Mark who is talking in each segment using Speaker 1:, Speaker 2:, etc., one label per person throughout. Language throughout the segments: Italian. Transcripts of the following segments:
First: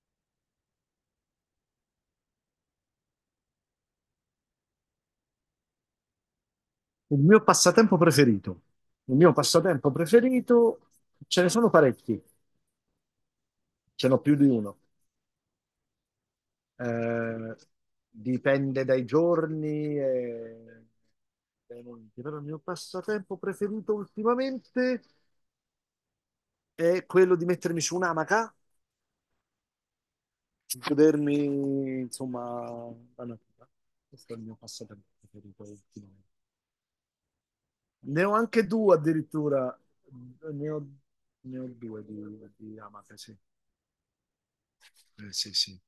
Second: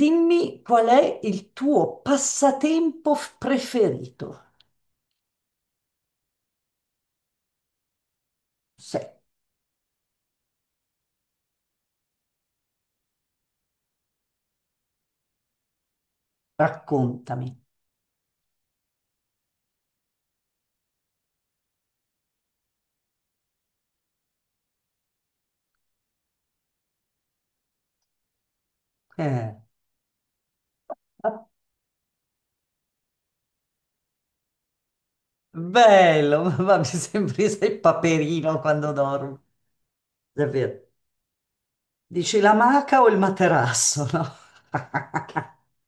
Speaker 1: Dimmi qual è il tuo passatempo preferito.
Speaker 2: Il mio passatempo preferito. Il
Speaker 1: Se,
Speaker 2: mio passatempo preferito, ce ne sono parecchi, ce n'ho più di uno.
Speaker 1: Raccontami.
Speaker 2: Eh, Dipende dai giorni e dai momenti. Però il mio passatempo preferito ultimamente è quello di mettermi su un'amaca,
Speaker 1: Eh,
Speaker 2: di godermi,
Speaker 1: ah,
Speaker 2: insomma, la natura. Questo è il mio passatempo preferito ultimamente.
Speaker 1: bello, ma mi sembri sei
Speaker 2: Ne ho
Speaker 1: Paperino
Speaker 2: anche
Speaker 1: quando
Speaker 2: due
Speaker 1: dormo.
Speaker 2: addirittura, ne
Speaker 1: Davvero.
Speaker 2: ho, ne ho due
Speaker 1: Dici la
Speaker 2: di
Speaker 1: maca o
Speaker 2: amache,
Speaker 1: il
Speaker 2: sì.
Speaker 1: materasso, no?
Speaker 2: Sì, sì.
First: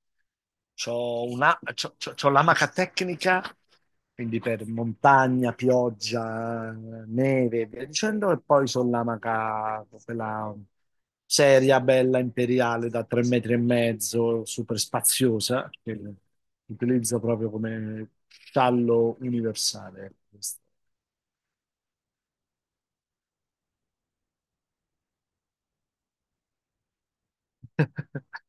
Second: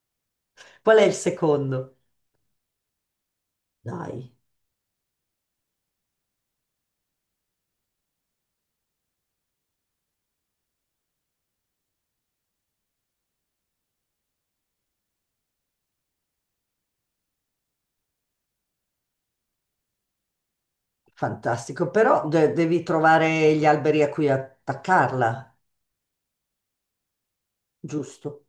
Speaker 1: Qual è il
Speaker 2: C'ho una- c'ho-
Speaker 1: secondo?
Speaker 2: c'ho- C'ho l'amaca tecnica,
Speaker 1: Dai,
Speaker 2: quindi per montagna, pioggia, neve e via dicendo, e poi sono l'amaca, quella seria, bella, imperiale, da 3 metri e mezzo, super spaziosa, che utilizzo proprio come sciallo universale.
Speaker 1: fantastico, però devi trovare gli alberi a cui attaccarla, giusto?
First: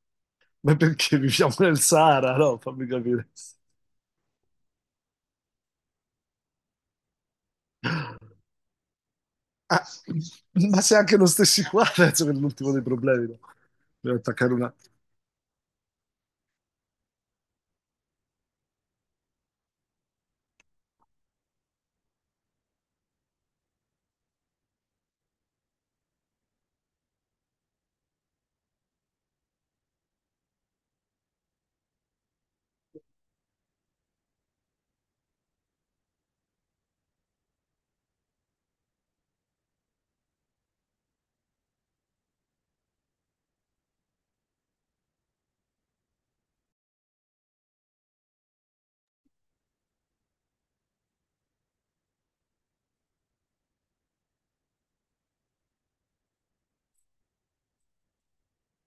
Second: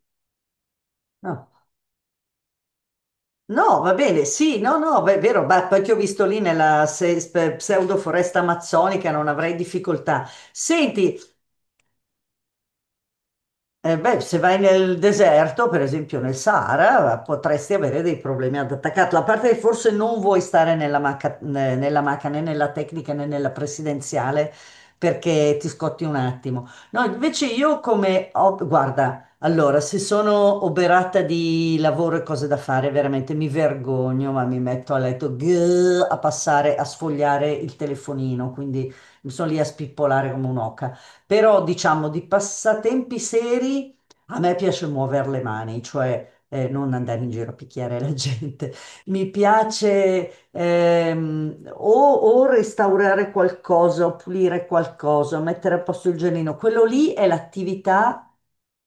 Speaker 2: Ma perché
Speaker 1: No.
Speaker 2: viviamo nel Sahara? No, fammi capire.
Speaker 1: No, va bene, sì, no, no, è vero, ma poi ti ho visto lì nella pseudo foresta amazzonica, non avrei
Speaker 2: Ah,
Speaker 1: difficoltà.
Speaker 2: ma se
Speaker 1: Senti,
Speaker 2: anche non stessi qua, penso che è l'ultimo dei problemi, no?
Speaker 1: eh
Speaker 2: Per
Speaker 1: beh, se
Speaker 2: attaccare
Speaker 1: vai
Speaker 2: una...
Speaker 1: nel deserto, per esempio nel Sahara, potresti avere dei problemi ad attaccarla. A parte che forse non vuoi stare nella macca, nella macca né nella tecnica né nella presidenziale perché ti scotti un attimo. No, invece io guarda, allora, se sono oberata di lavoro e cose da fare, veramente mi vergogno, ma mi metto a letto grrr, a passare, a sfogliare il telefonino, quindi mi sono lì a spippolare come un'oca. Però diciamo di passatempi seri a me piace muovere le mani, cioè non andare in giro a picchiare la gente. Mi piace o restaurare qualcosa, o pulire qualcosa, mettere a posto il giardino. Quello lì è l'attività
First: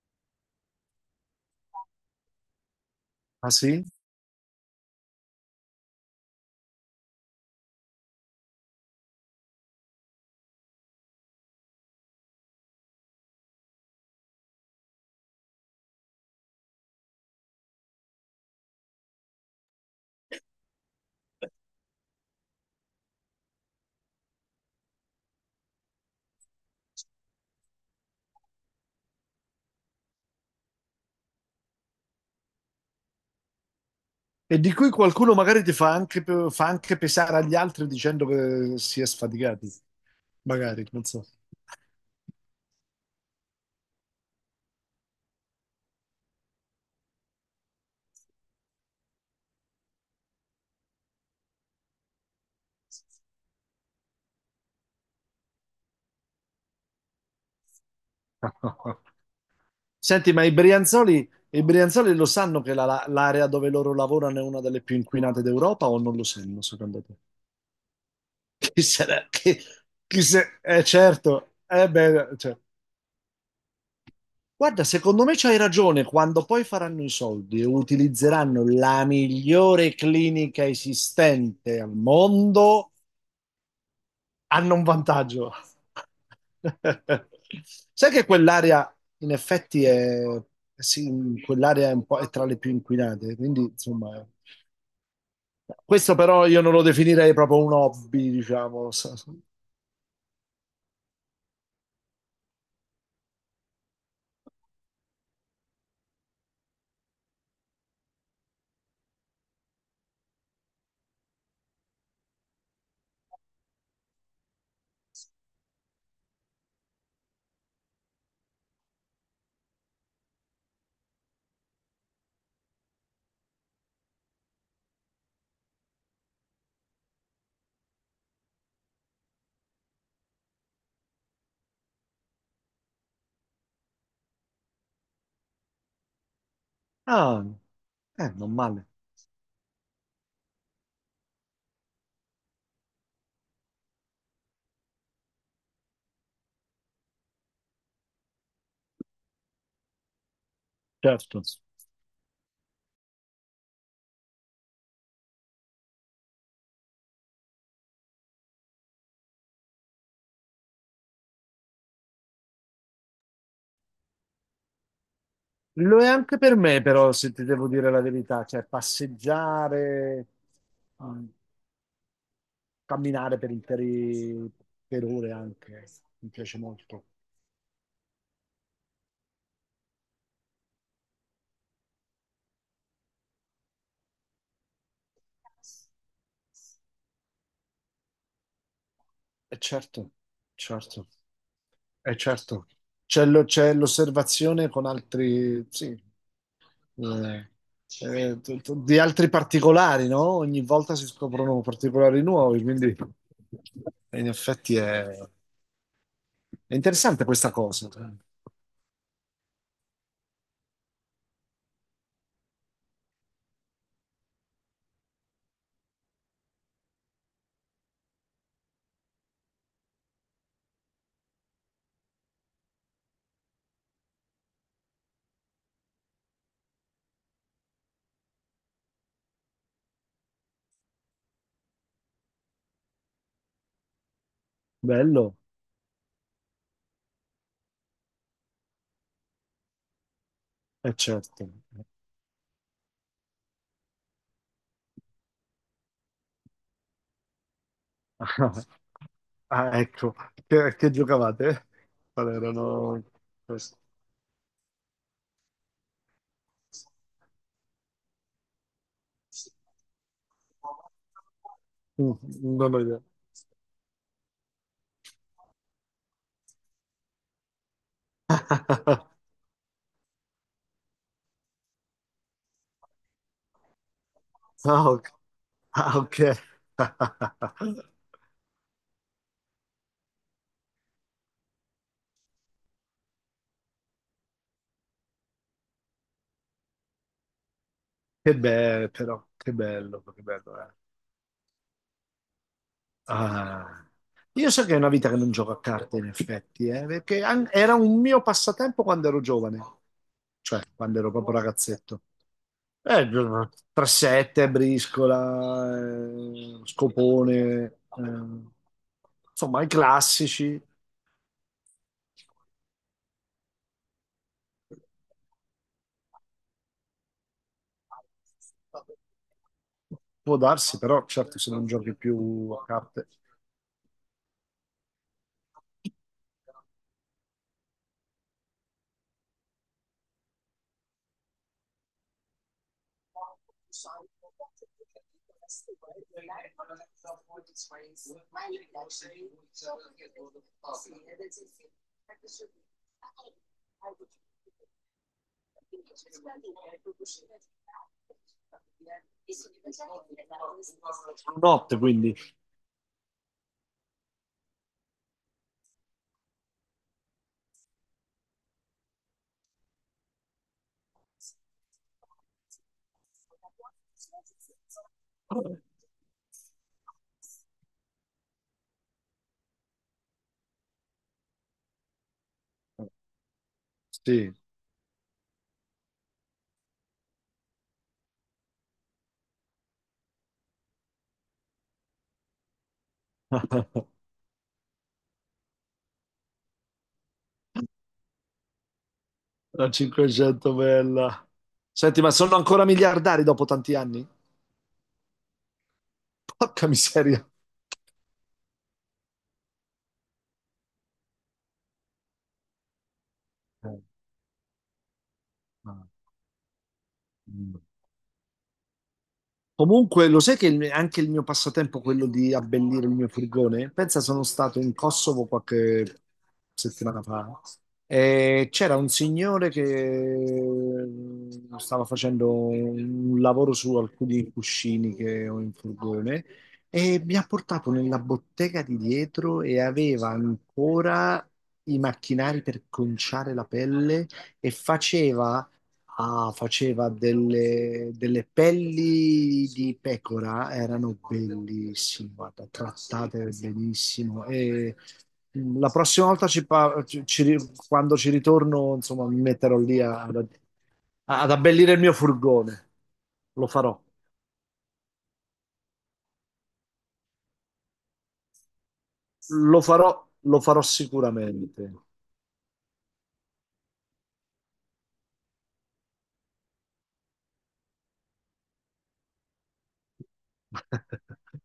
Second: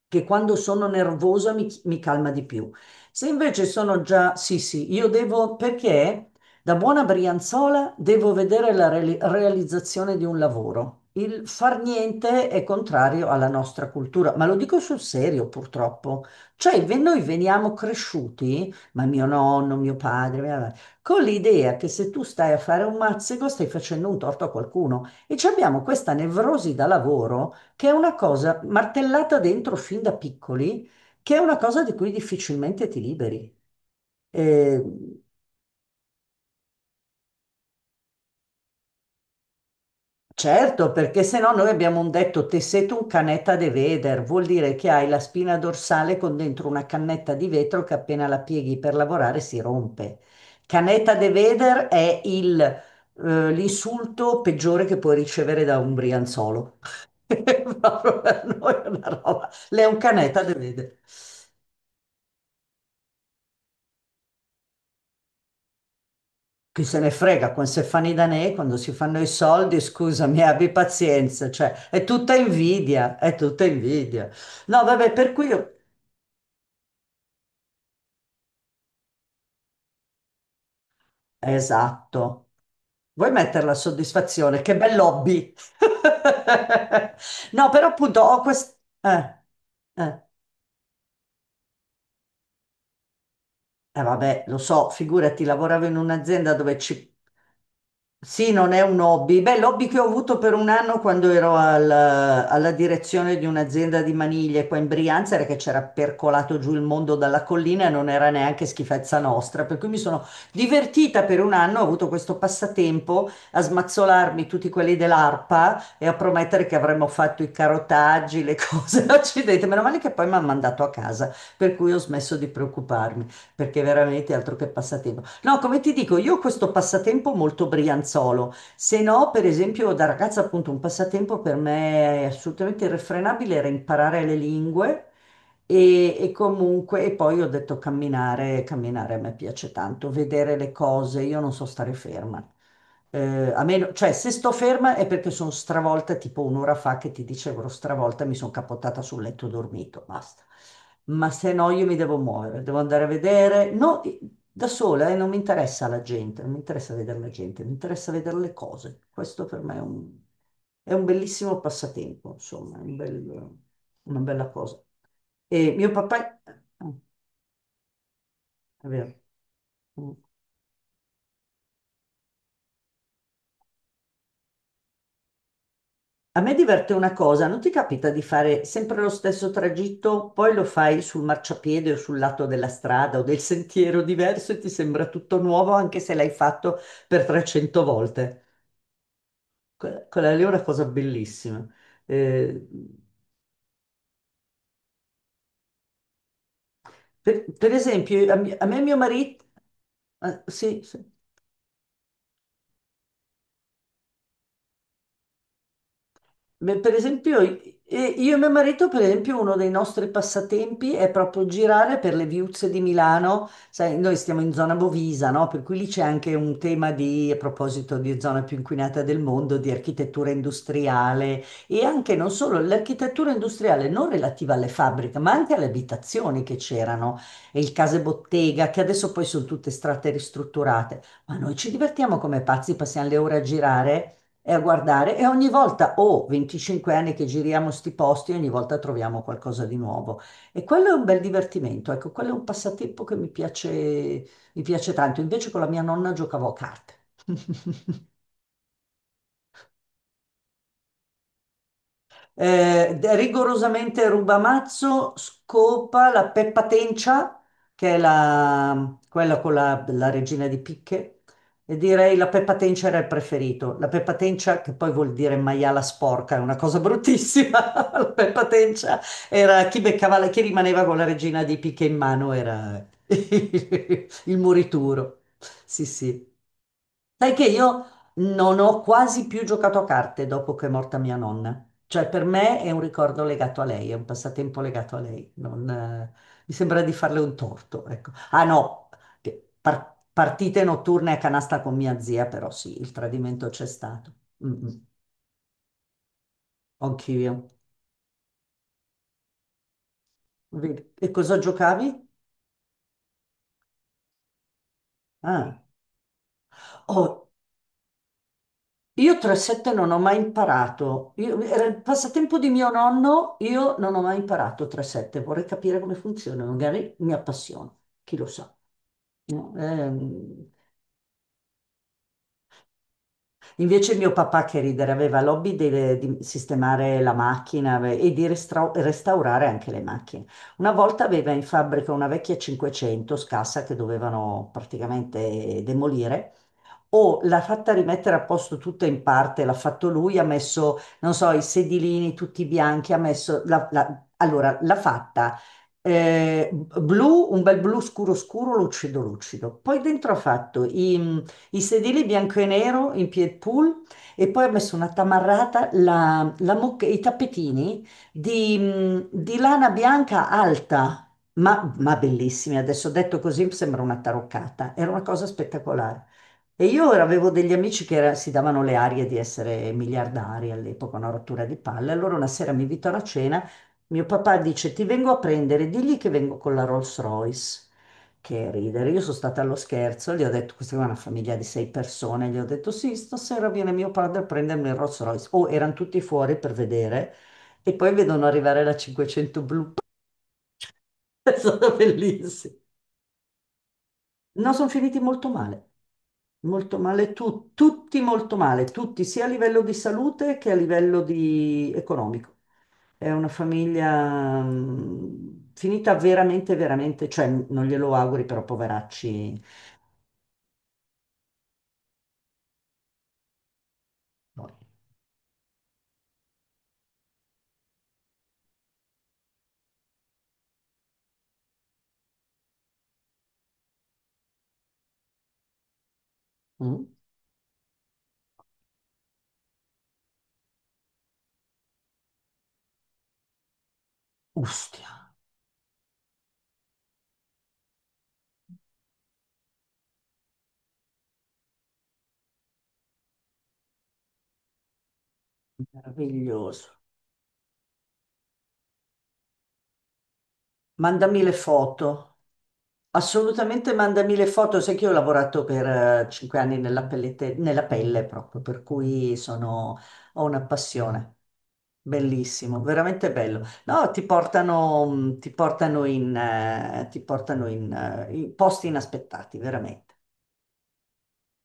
Speaker 1: che quando sono nervosa mi calma di più. Se
Speaker 2: Ah
Speaker 1: invece
Speaker 2: sì?
Speaker 1: sono già, sì, sì, io devo, perché? Da buona brianzola devo vedere la realizzazione di un lavoro. Il far niente è contrario alla nostra cultura, ma lo dico sul serio purtroppo. Cioè, noi veniamo cresciuti, ma mio nonno, mio padre, mia madre, con l'idea che se tu stai a fare un mazzego stai facendo un torto a qualcuno. E ci abbiamo questa nevrosi da lavoro che è una cosa martellata dentro fin da piccoli, che è una cosa di cui difficilmente ti liberi.
Speaker 2: E di
Speaker 1: Eh,
Speaker 2: cui qualcuno magari ti fa anche, fa anche pesare agli altri dicendo che si è sfaticati, magari,
Speaker 1: Certo,
Speaker 2: non
Speaker 1: perché
Speaker 2: so.
Speaker 1: se no noi abbiamo un detto un canetta de veder, vuol dire che hai la spina dorsale con dentro una cannetta di vetro che appena la pieghi per lavorare si rompe. Canetta de veder è l'insulto peggiore che puoi ricevere da un brianzolo. Proprio per noi è una roba. Lei è un
Speaker 2: Senti, ma
Speaker 1: canetta de veder.
Speaker 2: I Brianzoli lo sanno che l'area dove loro lavorano è una delle più inquinate d'Europa o non lo sanno,
Speaker 1: Chi se
Speaker 2: secondo
Speaker 1: ne
Speaker 2: te?
Speaker 1: frega, quando si fanno i danè, quando
Speaker 2: Chi
Speaker 1: si
Speaker 2: se ne...
Speaker 1: fanno i
Speaker 2: Chi,
Speaker 1: soldi,
Speaker 2: chi
Speaker 1: scusami,
Speaker 2: se...
Speaker 1: abbi
Speaker 2: Eh
Speaker 1: pazienza,
Speaker 2: certo,
Speaker 1: cioè
Speaker 2: eh
Speaker 1: è
Speaker 2: beh,
Speaker 1: tutta
Speaker 2: cioè,
Speaker 1: invidia, è tutta invidia. No,
Speaker 2: guarda,
Speaker 1: vabbè,
Speaker 2: secondo
Speaker 1: per
Speaker 2: me
Speaker 1: cui
Speaker 2: c'hai
Speaker 1: io.
Speaker 2: ragione, quando poi faranno i soldi e utilizzeranno la migliore clinica esistente al
Speaker 1: Esatto.
Speaker 2: mondo,
Speaker 1: Vuoi mettere la soddisfazione?
Speaker 2: hanno
Speaker 1: Che
Speaker 2: un
Speaker 1: bel hobby!
Speaker 2: vantaggio.
Speaker 1: No, però
Speaker 2: Sai
Speaker 1: appunto
Speaker 2: che
Speaker 1: ho questo...
Speaker 2: quell'area in
Speaker 1: Eh,
Speaker 2: effetti
Speaker 1: Eh,
Speaker 2: è, sì, quell'area è, un po', è tra le più inquinate, quindi insomma,
Speaker 1: vabbè, lo so, figurati, lavoravo in
Speaker 2: questo però
Speaker 1: un'azienda
Speaker 2: io non
Speaker 1: dove
Speaker 2: lo
Speaker 1: ci.
Speaker 2: definirei proprio un hobby,
Speaker 1: Sì, non è
Speaker 2: diciamo.
Speaker 1: un hobby. Beh, l'hobby che ho avuto per un anno quando ero alla direzione di un'azienda di maniglie qua in Brianza era che c'era percolato giù il mondo dalla collina e non era neanche schifezza nostra. Per cui mi sono divertita per un anno, ho avuto questo passatempo a smazzolarmi tutti quelli dell'ARPA e a promettere che avremmo fatto i carotaggi, le cose. Accidenti, meno male che poi mi hanno mandato a casa, per cui ho smesso di preoccuparmi, perché veramente altro che passatempo. No, come ti dico, io ho questo passatempo molto brianzolo. Se no, per esempio, da ragazza, appunto, un passatempo per me assolutamente irrefrenabile era imparare le lingue e comunque, e poi
Speaker 2: Ah,
Speaker 1: ho detto
Speaker 2: non
Speaker 1: camminare,
Speaker 2: male,
Speaker 1: camminare a me piace tanto, vedere le cose, io non so stare ferma. A meno, cioè, se sto ferma è perché sono stravolta, tipo un'ora fa che ti dicevo, ero stravolta, mi sono capottata sul letto e ho dormito, basta ma
Speaker 2: certo.
Speaker 1: se no io mi devo muovere, devo andare a vedere. No, da sola e non mi interessa la gente, non mi interessa vedere la gente, mi interessa vedere le cose. Questo per me è un bellissimo passatempo, insomma, è un una bella cosa. E mio
Speaker 2: Lo è anche
Speaker 1: papà,
Speaker 2: per me,
Speaker 1: ah,
Speaker 2: però, se ti devo dire la verità, cioè
Speaker 1: è vero. Mm.
Speaker 2: passeggiare, mm, camminare per ore anche, mi
Speaker 1: A me
Speaker 2: piace
Speaker 1: diverte
Speaker 2: molto.
Speaker 1: una cosa, non ti capita di fare sempre lo stesso tragitto, poi lo fai sul marciapiede o sul lato della strada o del sentiero diverso e ti sembra tutto nuovo anche se l'hai fatto per 300 volte.
Speaker 2: E certo,
Speaker 1: Quella lì è una cosa
Speaker 2: certo,
Speaker 1: bellissima.
Speaker 2: e certo.
Speaker 1: Eh,
Speaker 2: C'è l'osservazione con altri, sì,
Speaker 1: per,
Speaker 2: eh,
Speaker 1: per esempio, a me e mio
Speaker 2: di altri
Speaker 1: marito,
Speaker 2: particolari, no?
Speaker 1: ah,
Speaker 2: Ogni
Speaker 1: sì,
Speaker 2: volta
Speaker 1: sì.
Speaker 2: si scoprono particolari nuovi, quindi in effetti è, è
Speaker 1: Beh, per
Speaker 2: interessante
Speaker 1: esempio,
Speaker 2: questa cosa, cioè.
Speaker 1: io e mio marito, per esempio, uno dei nostri passatempi è proprio girare per le viuzze di Milano. Sai, noi stiamo in zona Bovisa, no? Per cui lì c'è anche un tema di, a proposito di zona più inquinata del mondo, di architettura industriale e anche non solo l'architettura industriale non relativa alle fabbriche, ma anche alle abitazioni che c'erano e il case bottega, che adesso poi sono tutte strate ristrutturate. Ma noi ci divertiamo come pazzi, passiamo le ore a girare e a guardare e
Speaker 2: Bello.
Speaker 1: ogni volta, ho 25 anni che giriamo sti posti, ogni volta troviamo qualcosa di nuovo. E quello è
Speaker 2: Eh
Speaker 1: un bel
Speaker 2: certo.
Speaker 1: divertimento, ecco, quello è un passatempo che mi piace tanto. Invece con la mia nonna giocavo a carte.
Speaker 2: Ah, ecco, che giocavate? Qual erano questi?
Speaker 1: Rigorosamente Rubamazzo scopa la Peppa Tencia, che è la, quella con la regina di picche, e
Speaker 2: Mm,
Speaker 1: direi la Peppa
Speaker 2: Non ho
Speaker 1: Tencia era
Speaker 2: idea.
Speaker 1: il preferito. La Peppa Tencia, che poi vuol dire maiala sporca, è una cosa bruttissima. La Peppa Tencia era chi beccava, chi rimaneva con la regina di picche in mano era il
Speaker 2: Ah, ok.
Speaker 1: morituro. Sì,
Speaker 2: Ah, ok.
Speaker 1: sì. Sai che io non ho quasi più giocato a carte dopo che è morta mia nonna. Cioè, per me è un ricordo legato a lei, è un passatempo legato a lei. Non, mi sembra di farle un torto, ecco.
Speaker 2: Che
Speaker 1: Ah
Speaker 2: bello,
Speaker 1: no,
Speaker 2: però,
Speaker 1: che
Speaker 2: che bello,
Speaker 1: partite
Speaker 2: eh.
Speaker 1: notturne a canasta con mia zia, però sì, il tradimento c'è
Speaker 2: Ah.
Speaker 1: stato.
Speaker 2: Io
Speaker 1: Mm,
Speaker 2: so che è
Speaker 1: mm,
Speaker 2: una vita che non gioco a carte, in effetti, perché
Speaker 1: Anch'io.
Speaker 2: era un mio passatempo quando ero giovane, cioè
Speaker 1: Vedi.
Speaker 2: quando
Speaker 1: E
Speaker 2: ero proprio
Speaker 1: cosa
Speaker 2: ragazzetto.
Speaker 1: giocavi?
Speaker 2: Eh, 3-7,
Speaker 1: Ah.
Speaker 2: briscola,
Speaker 1: Oh,
Speaker 2: scopone,
Speaker 1: io
Speaker 2: insomma i
Speaker 1: 3-7 non ho mai
Speaker 2: classici.
Speaker 1: imparato. Era il passatempo di mio nonno, io non ho mai imparato 3-7. Vorrei capire come funziona, magari mi appassiono, chi lo sa. No,
Speaker 2: Può darsi, però, certo, se non giochi più a carte.
Speaker 1: invece mio papà che ridere aveva l'hobby di sistemare la macchina e di restaurare anche le macchine. Una volta aveva in fabbrica una vecchia 500 scassa che dovevano praticamente demolire o l'ha fatta rimettere a posto tutta in parte, l'ha fatto lui, ha messo, non so, i sedilini tutti bianchi, ha messo, allora l'ha fatta blu, un bel blu scuro scuro, lucido lucido. Poi dentro ha fatto i
Speaker 2: Notte,
Speaker 1: sedili
Speaker 2: quindi.
Speaker 1: bianco e nero in pied pool e poi ha messo una tamarrata, i tappetini di lana bianca alta. Ma bellissimi, adesso detto così sembra una taroccata, era una cosa spettacolare. E io ora avevo degli amici che si davano le arie di essere miliardari all'epoca, una rottura di palle. Allora una sera mi invitano a cena, mio
Speaker 2: Sì,
Speaker 1: papà dice ti vengo a prendere, digli che vengo con la Rolls Royce. Che ridere, io sono stata allo scherzo, gli ho detto, questa è una famiglia di sei persone, gli ho detto sì, stasera viene mio padre a prendermi il Rolls Royce. Oh, erano tutti fuori per vedere e poi vedono arrivare la 500
Speaker 2: la
Speaker 1: blu,
Speaker 2: 500 bella.
Speaker 1: è stata
Speaker 2: Senti, ma sono
Speaker 1: bellissima.
Speaker 2: ancora miliardari dopo tanti anni?
Speaker 1: No, sono finiti
Speaker 2: Porca
Speaker 1: molto male,
Speaker 2: miseria.
Speaker 1: tutti molto male, tutti, sia a livello di salute che a livello di economico. È una famiglia
Speaker 2: Ah,
Speaker 1: finita veramente, veramente, cioè
Speaker 2: mm.
Speaker 1: non glielo auguri, però poveracci
Speaker 2: Comunque, lo sai che anche il mio passatempo, quello di abbellire il mio furgone, pensa sono
Speaker 1: noi.
Speaker 2: stato in Kosovo qualche settimana fa e c'era un signore che stava facendo un lavoro su alcuni cuscini che ho in furgone
Speaker 1: Mm?
Speaker 2: e mi ha portato nella bottega di dietro e aveva ancora i macchinari per conciare la pelle e
Speaker 1: Ustia,
Speaker 2: faceva ah, faceva delle pelli di pecora, erano bellissime, guarda, trattate benissimo. E la prossima volta, ci
Speaker 1: meraviglioso.
Speaker 2: pa- ci- ci- ri- quando ci ritorno, insomma, mi metterò
Speaker 1: Mandami
Speaker 2: ad
Speaker 1: le
Speaker 2: abbellire il mio
Speaker 1: foto.
Speaker 2: furgone. Lo
Speaker 1: Assolutamente
Speaker 2: farò,
Speaker 1: mandami le foto, sai che io ho lavorato per 5 anni nella nella pelle proprio, per cui
Speaker 2: lo
Speaker 1: sono,
Speaker 2: farò,
Speaker 1: ho una
Speaker 2: lo farò
Speaker 1: passione.
Speaker 2: sicuramente.
Speaker 1: Bellissimo, veramente bello. No, ti portano in, in posti inaspettati, veramente.